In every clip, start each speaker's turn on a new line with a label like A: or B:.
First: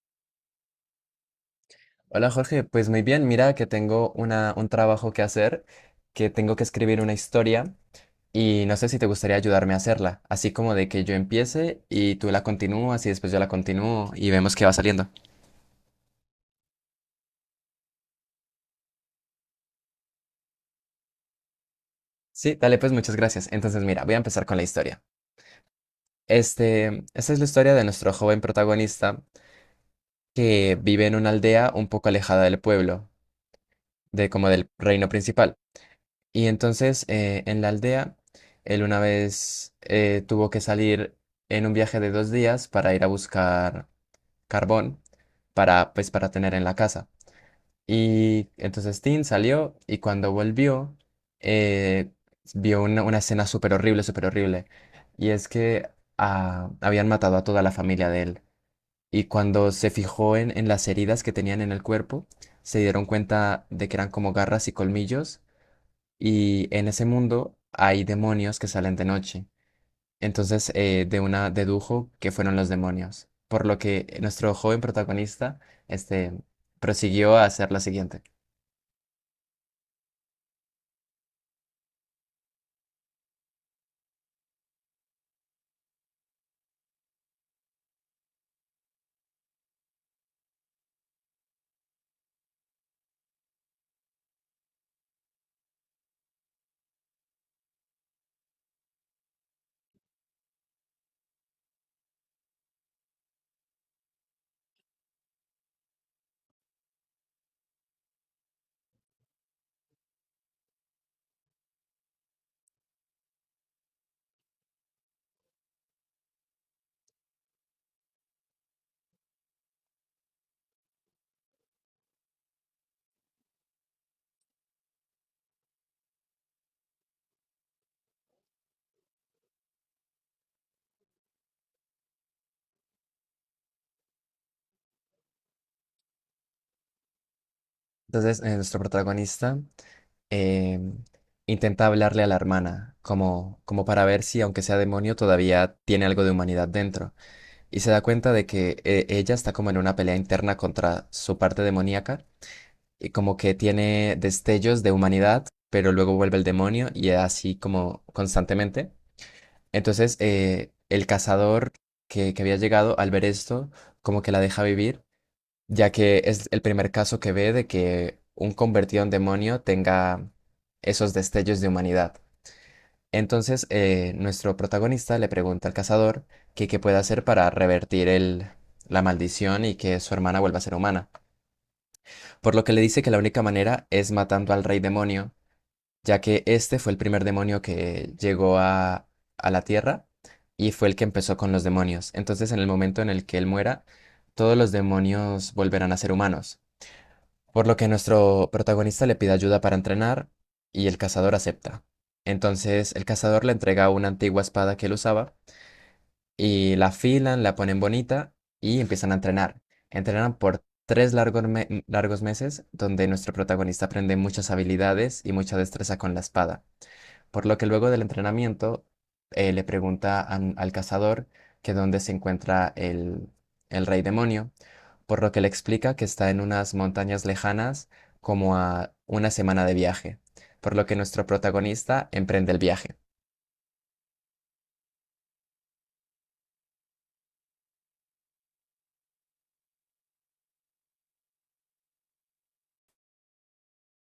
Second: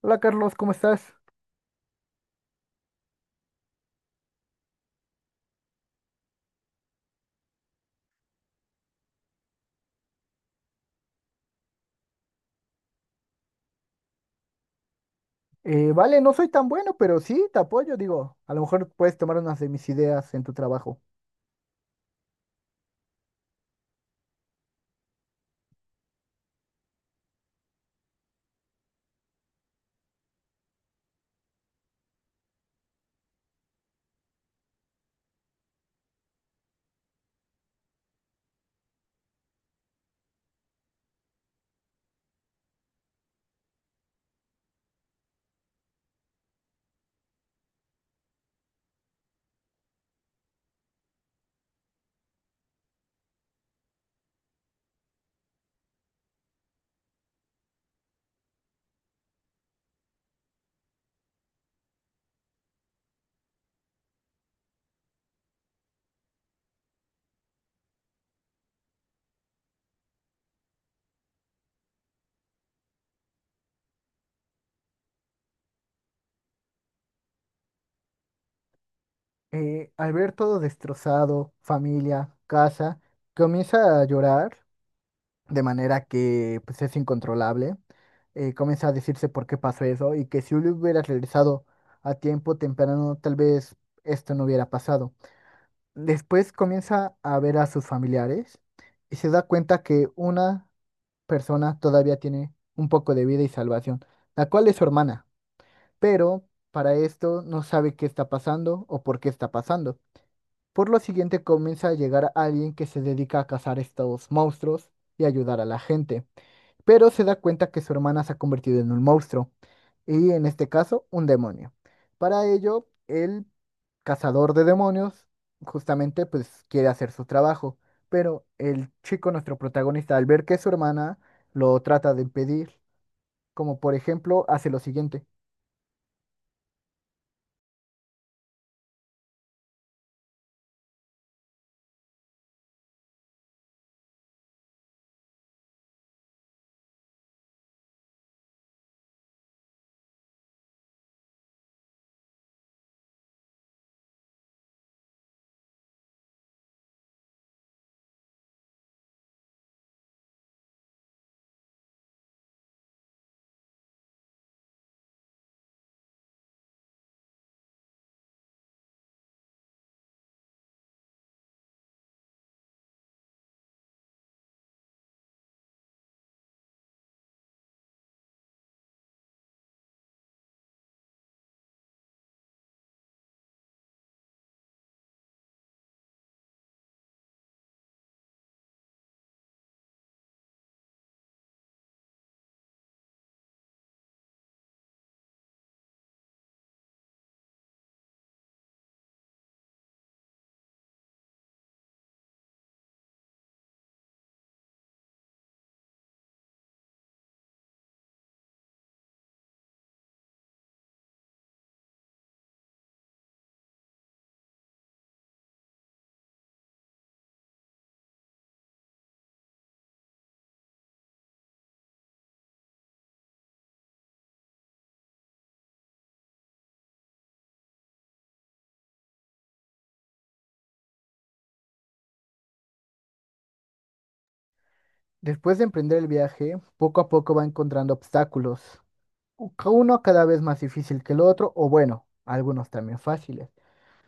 A: Hola Carlos, ¿cómo estás?
B: Hola Jorge, pues muy bien, mira que tengo un trabajo que hacer, que tengo que escribir una historia y no sé si te gustaría ayudarme a hacerla, así como de que yo empiece y tú la continúas y después yo la continúo y vemos qué va saliendo.
A: Vale, no soy tan bueno, pero sí, te apoyo, digo, a lo mejor puedes tomar unas de mis ideas en tu trabajo.
B: Sí, dale pues muchas gracias. Entonces mira, voy a empezar con la historia. Esta es la historia de nuestro joven protagonista que vive en una aldea un poco alejada del pueblo, de como del reino principal. Y entonces en la aldea, él una vez tuvo que salir en un viaje de 2 días para ir a buscar carbón para, pues, para tener en la casa. Y entonces Tim salió y cuando volvió, eh, vio una escena súper horrible, súper horrible. Y es que habían matado a toda la familia de él. Y cuando se fijó en las heridas que tenían en el cuerpo, se dieron cuenta de que eran como garras y colmillos, y en ese mundo hay demonios que salen de noche. Entonces, de una dedujo que fueron los demonios. Por lo que nuestro joven protagonista, este, prosiguió a hacer lo siguiente.
A: Al ver todo destrozado, familia, casa, comienza a llorar de manera que pues, es incontrolable. Comienza a decirse por qué pasó eso y que si hubiera regresado a tiempo temprano, tal vez esto no hubiera pasado. Después comienza a ver a sus familiares y se da cuenta que una persona todavía tiene un poco de vida y salvación, la cual es su hermana, pero para esto no sabe qué está pasando o por qué está pasando. Por lo siguiente comienza a llegar alguien que se dedica a cazar estos monstruos y ayudar a la gente, pero se da cuenta que su hermana se ha convertido en un monstruo, y en este caso, un demonio. Para ello, el cazador de demonios justamente pues quiere hacer su trabajo, pero el chico, nuestro protagonista, al ver que su hermana lo trata de impedir, como por ejemplo, hace lo siguiente.
B: Entonces, nuestro protagonista eh, intenta hablarle a la hermana, como para ver si, aunque sea demonio, todavía tiene algo de humanidad dentro. Y se da cuenta de que ella está como en una pelea interna contra su parte demoníaca y como que tiene destellos de humanidad, pero luego vuelve el demonio y así como constantemente. Entonces, el cazador que había llegado, al ver esto, como que la deja vivir, ya que es el primer caso que ve de que un convertido en demonio tenga esos destellos de humanidad. Entonces, nuestro protagonista le pregunta al cazador que qué puede hacer para revertir la maldición y que su hermana vuelva a ser humana, por lo que le dice que la única manera es matando al rey demonio, ya que este fue el primer demonio que llegó a la Tierra y fue el que empezó con los demonios. Entonces, en el momento en el que él muera, todos los demonios volverán a ser humanos, por lo que nuestro protagonista le pide ayuda para entrenar y el cazador acepta. Entonces, el cazador le entrega una antigua espada que él usaba, y la afilan, la ponen bonita y empiezan a entrenar. Entrenan por tres largos meses, donde nuestro protagonista aprende muchas habilidades y mucha destreza con la espada, por lo que luego del entrenamiento le pregunta al cazador que dónde se encuentra el rey demonio, por lo que le explica que está en unas montañas lejanas, como a una semana de viaje, por lo que nuestro protagonista emprende el viaje.
A: Después de emprender el viaje, poco a poco va encontrando obstáculos, uno cada vez más difícil que el otro, o bueno, algunos también fáciles.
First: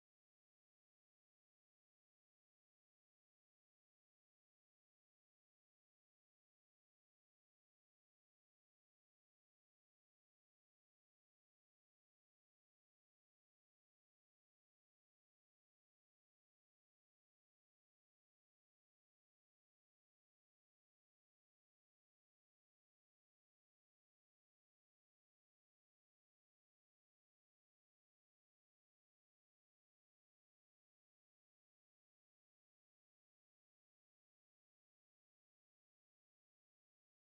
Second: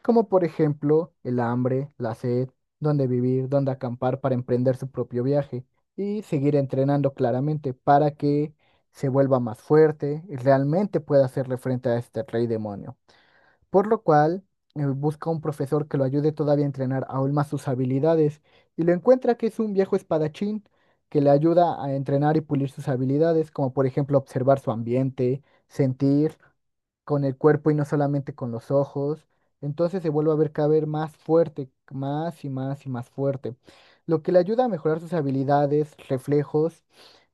A: Como por ejemplo el hambre, la sed, dónde vivir, dónde acampar para emprender su propio viaje y seguir entrenando claramente para que se vuelva más fuerte y realmente pueda hacerle frente a este rey demonio. Por lo cual, busca un profesor que lo ayude todavía a entrenar aún más sus habilidades y lo encuentra que es un viejo espadachín que le ayuda a entrenar y pulir sus habilidades, como por ejemplo observar su ambiente, sentir con el cuerpo y no solamente con los ojos. Entonces se vuelve a ver cada vez más fuerte, más y más y más fuerte, lo que le ayuda a mejorar sus habilidades, reflejos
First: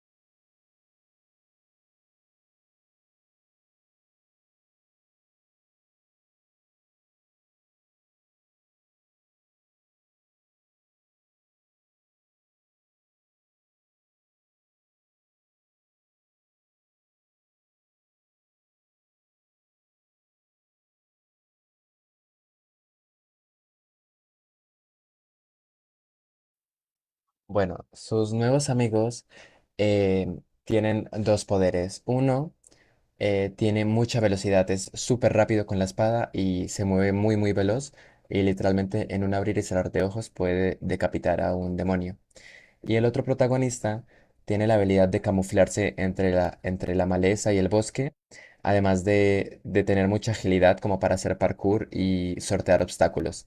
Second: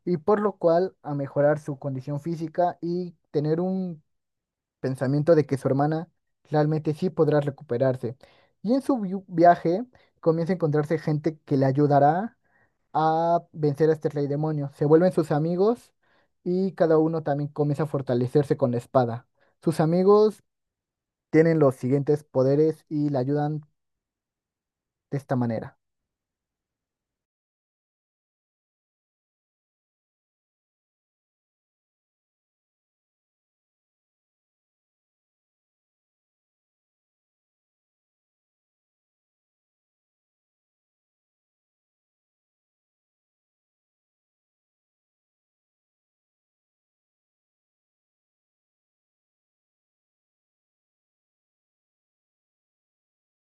A: y por lo cual a mejorar su condición física y tener un pensamiento de que su hermana realmente sí podrá recuperarse. Y en su viaje comienza a encontrarse gente que le ayudará a vencer a este rey demonio. Se vuelven sus amigos y cada uno también comienza a fortalecerse con la espada. Sus amigos tienen los siguientes poderes y le ayudan de esta manera.
B: Bueno, sus nuevos amigos eh, tienen dos poderes. Uno tiene mucha velocidad, es súper rápido con la espada y se mueve muy muy veloz, y literalmente en un abrir y cerrar de ojos puede decapitar a un demonio. Y el otro protagonista tiene la habilidad de camuflarse entre la maleza y el bosque, además de tener mucha agilidad como para hacer parkour y sortear obstáculos.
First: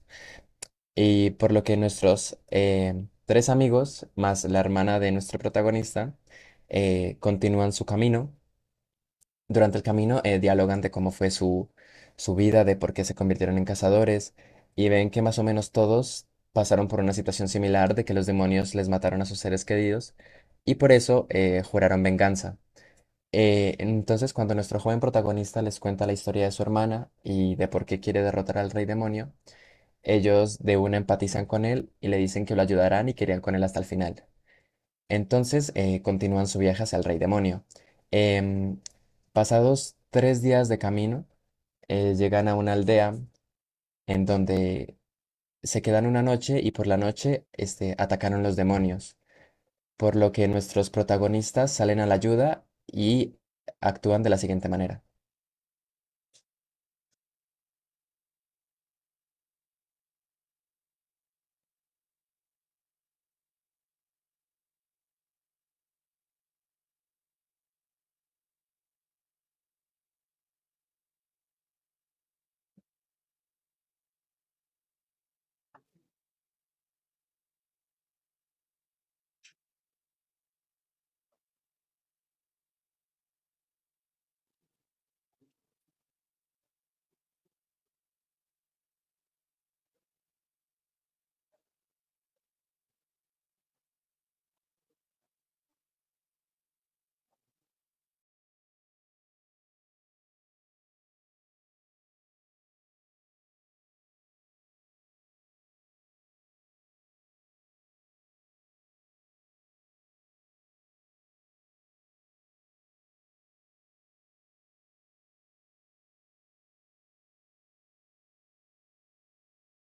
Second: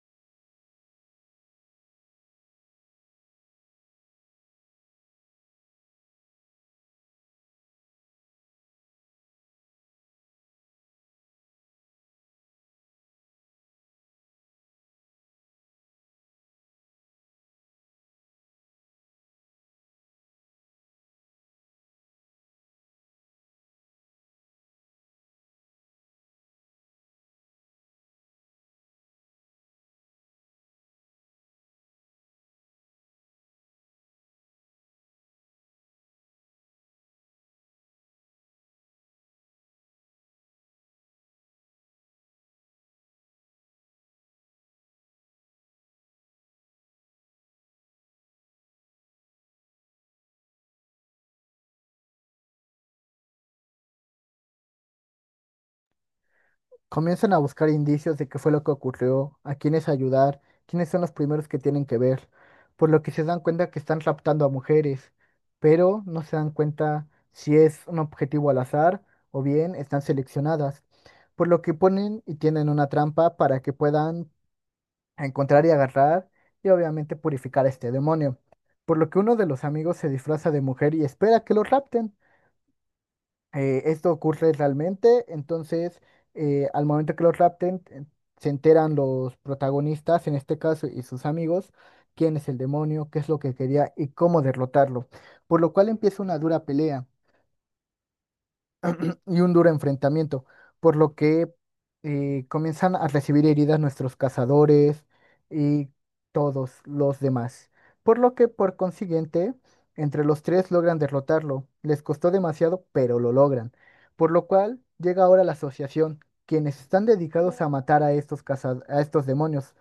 B: Y por lo que nuestros tres amigos, más la hermana de nuestro protagonista, continúan su camino. Durante el camino dialogan de cómo fue su vida, de por qué se convirtieron en cazadores, y ven que más o menos todos pasaron por una situación similar de que los demonios les mataron a sus seres queridos, y por eso juraron venganza. Entonces, cuando nuestro joven protagonista les cuenta la historia de su hermana y de por qué quiere derrotar al rey demonio, ellos de una empatizan con él y le dicen que lo ayudarán y querían con él hasta el final. Entonces continúan su viaje hacia el Rey Demonio. Em, pasados 3 días de camino, llegan a una aldea en donde se quedan una noche, y por la noche atacaron los demonios, por lo que nuestros protagonistas salen a la ayuda y actúan de la siguiente manera.
A: Comienzan a buscar indicios de qué fue lo que ocurrió, a quiénes ayudar, quiénes son los primeros que tienen que ver, por lo que se dan cuenta que están raptando a mujeres, pero no se dan cuenta si es un objetivo al azar o bien están seleccionadas, por lo que ponen y tienen una trampa para que puedan a encontrar y agarrar y obviamente purificar a este demonio. Por lo que uno de los amigos se disfraza de mujer y espera que lo rapten. Esto ocurre realmente, entonces al momento que lo rapten, se enteran los protagonistas, en este caso, y sus amigos, quién es el demonio, qué es lo que quería y cómo derrotarlo. Por lo cual empieza una dura pelea. Duro y un duro enfrentamiento, por lo que comienzan a recibir heridas nuestros cazadores y todos los demás. Por lo que, por consiguiente, entre los tres logran derrotarlo. Les costó demasiado, pero lo logran. Por lo cual llega ahora la asociación, quienes están dedicados a matar a estos a estos demonios,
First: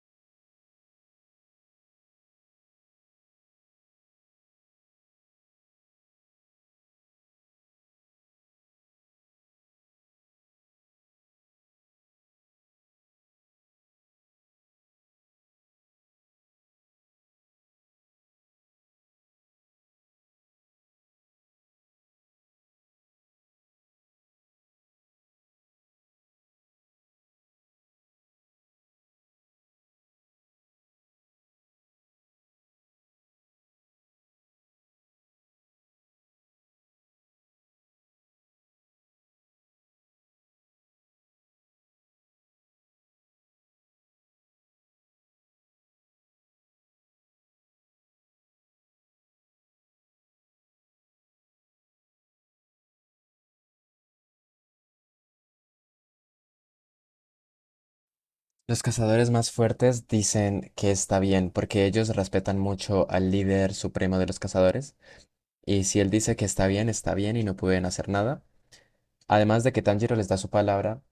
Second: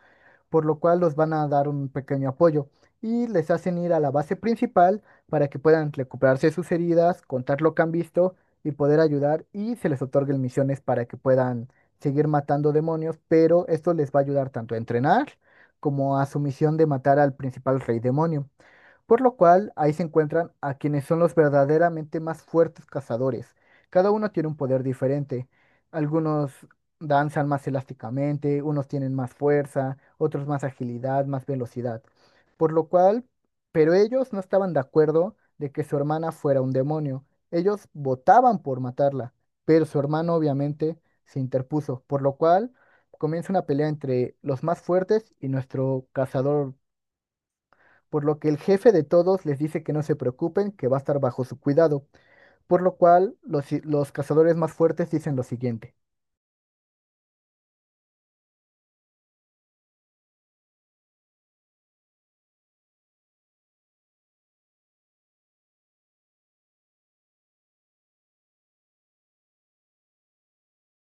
A: por lo cual los van a dar un pequeño apoyo y les hacen ir a la base principal para que puedan recuperarse sus heridas, contar lo que han visto y poder ayudar y se les otorguen misiones para que puedan seguir matando demonios, pero esto les va a ayudar tanto a entrenar como a su misión de matar al principal rey demonio, por lo cual ahí se encuentran a quienes son los verdaderamente más fuertes cazadores. Cada uno tiene un poder diferente. Algunos danzan más elásticamente, unos tienen más fuerza, otros más agilidad, más velocidad. Por lo cual, pero ellos no estaban de acuerdo de que su hermana fuera un demonio. Ellos votaban por matarla, pero su hermano obviamente se interpuso, por lo cual comienza una pelea entre los más fuertes y nuestro cazador, por lo que el jefe de todos les dice que no se preocupen, que va a estar bajo su cuidado, por lo cual los cazadores más fuertes dicen lo siguiente.
B: Los cazadores más fuertes dicen que está bien porque ellos respetan mucho al líder supremo de los cazadores, y si él dice que está bien y no pueden hacer nada. Además de que Tanjiro les da su palabra,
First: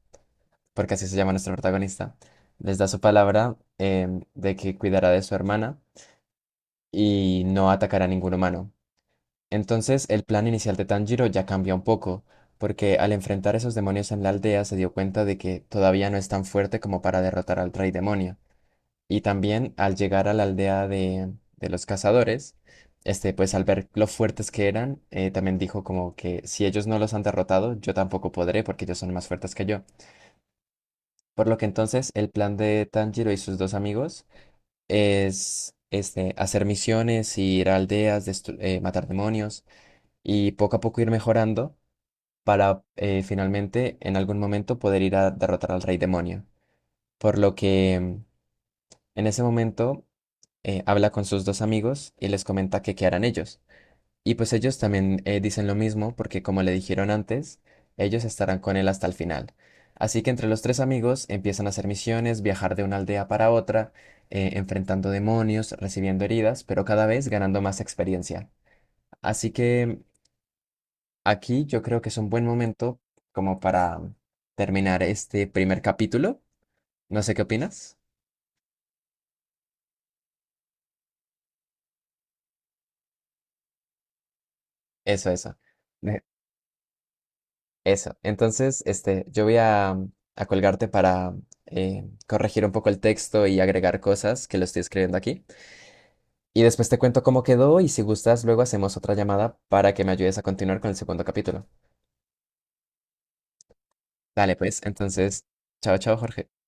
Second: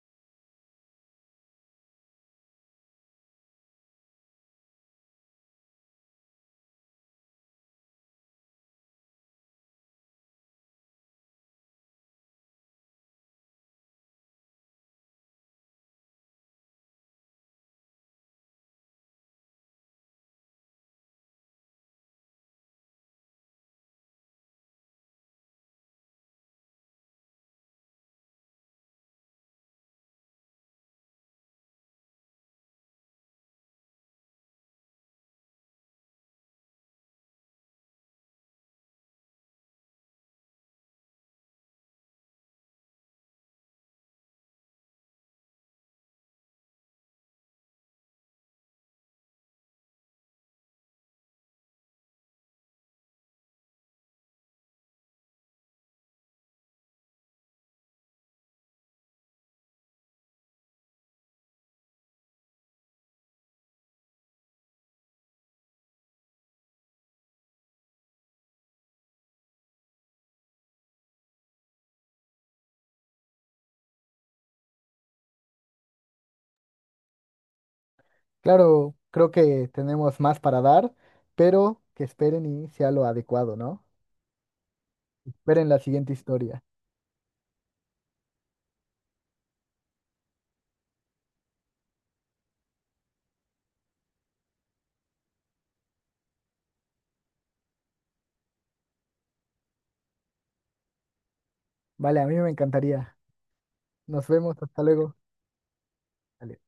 B: porque así se llama nuestra protagonista, les da su palabra de que cuidará de su hermana y no atacará a ningún humano. Entonces, el plan inicial de Tanjiro ya cambia un poco, porque al enfrentar esos demonios en la aldea se dio cuenta de que todavía no es tan fuerte como para derrotar al rey demonio. Y también al llegar a la aldea de los cazadores, pues al ver lo fuertes que eran, también dijo como que si ellos no los han derrotado, yo tampoco podré porque ellos son más fuertes que yo. Por lo que entonces el plan de Tanjiro y sus dos amigos es este: hacer misiones, ir a aldeas, matar demonios y poco a poco ir mejorando, para finalmente en algún momento poder ir a derrotar al rey demonio. Por lo que en ese momento habla con sus dos amigos y les comenta que qué harán ellos. Y pues ellos también dicen lo mismo, porque como le dijeron antes, ellos estarán con él hasta el final. Así que entre los tres amigos empiezan a hacer misiones, viajar de una aldea para otra, enfrentando demonios, recibiendo heridas, pero cada vez ganando más experiencia. Así que aquí yo creo que es un buen momento como para terminar este primer capítulo. No sé qué opinas.
A: Claro, creo que tenemos más para dar, pero que esperen y sea lo adecuado, ¿no?
B: Eso, eso.
A: Esperen la siguiente historia.
B: Eso. Entonces, yo voy a colgarte para corregir un poco el texto y agregar cosas que lo estoy escribiendo aquí. Y después te cuento cómo quedó, y si gustas, luego hacemos otra llamada para que me ayudes a continuar con el segundo capítulo.
A: Vale, a mí me encantaría. Nos
B: Dale,
A: vemos,
B: pues,
A: hasta luego.
B: entonces, chao, chao, Jorge.
A: Vale.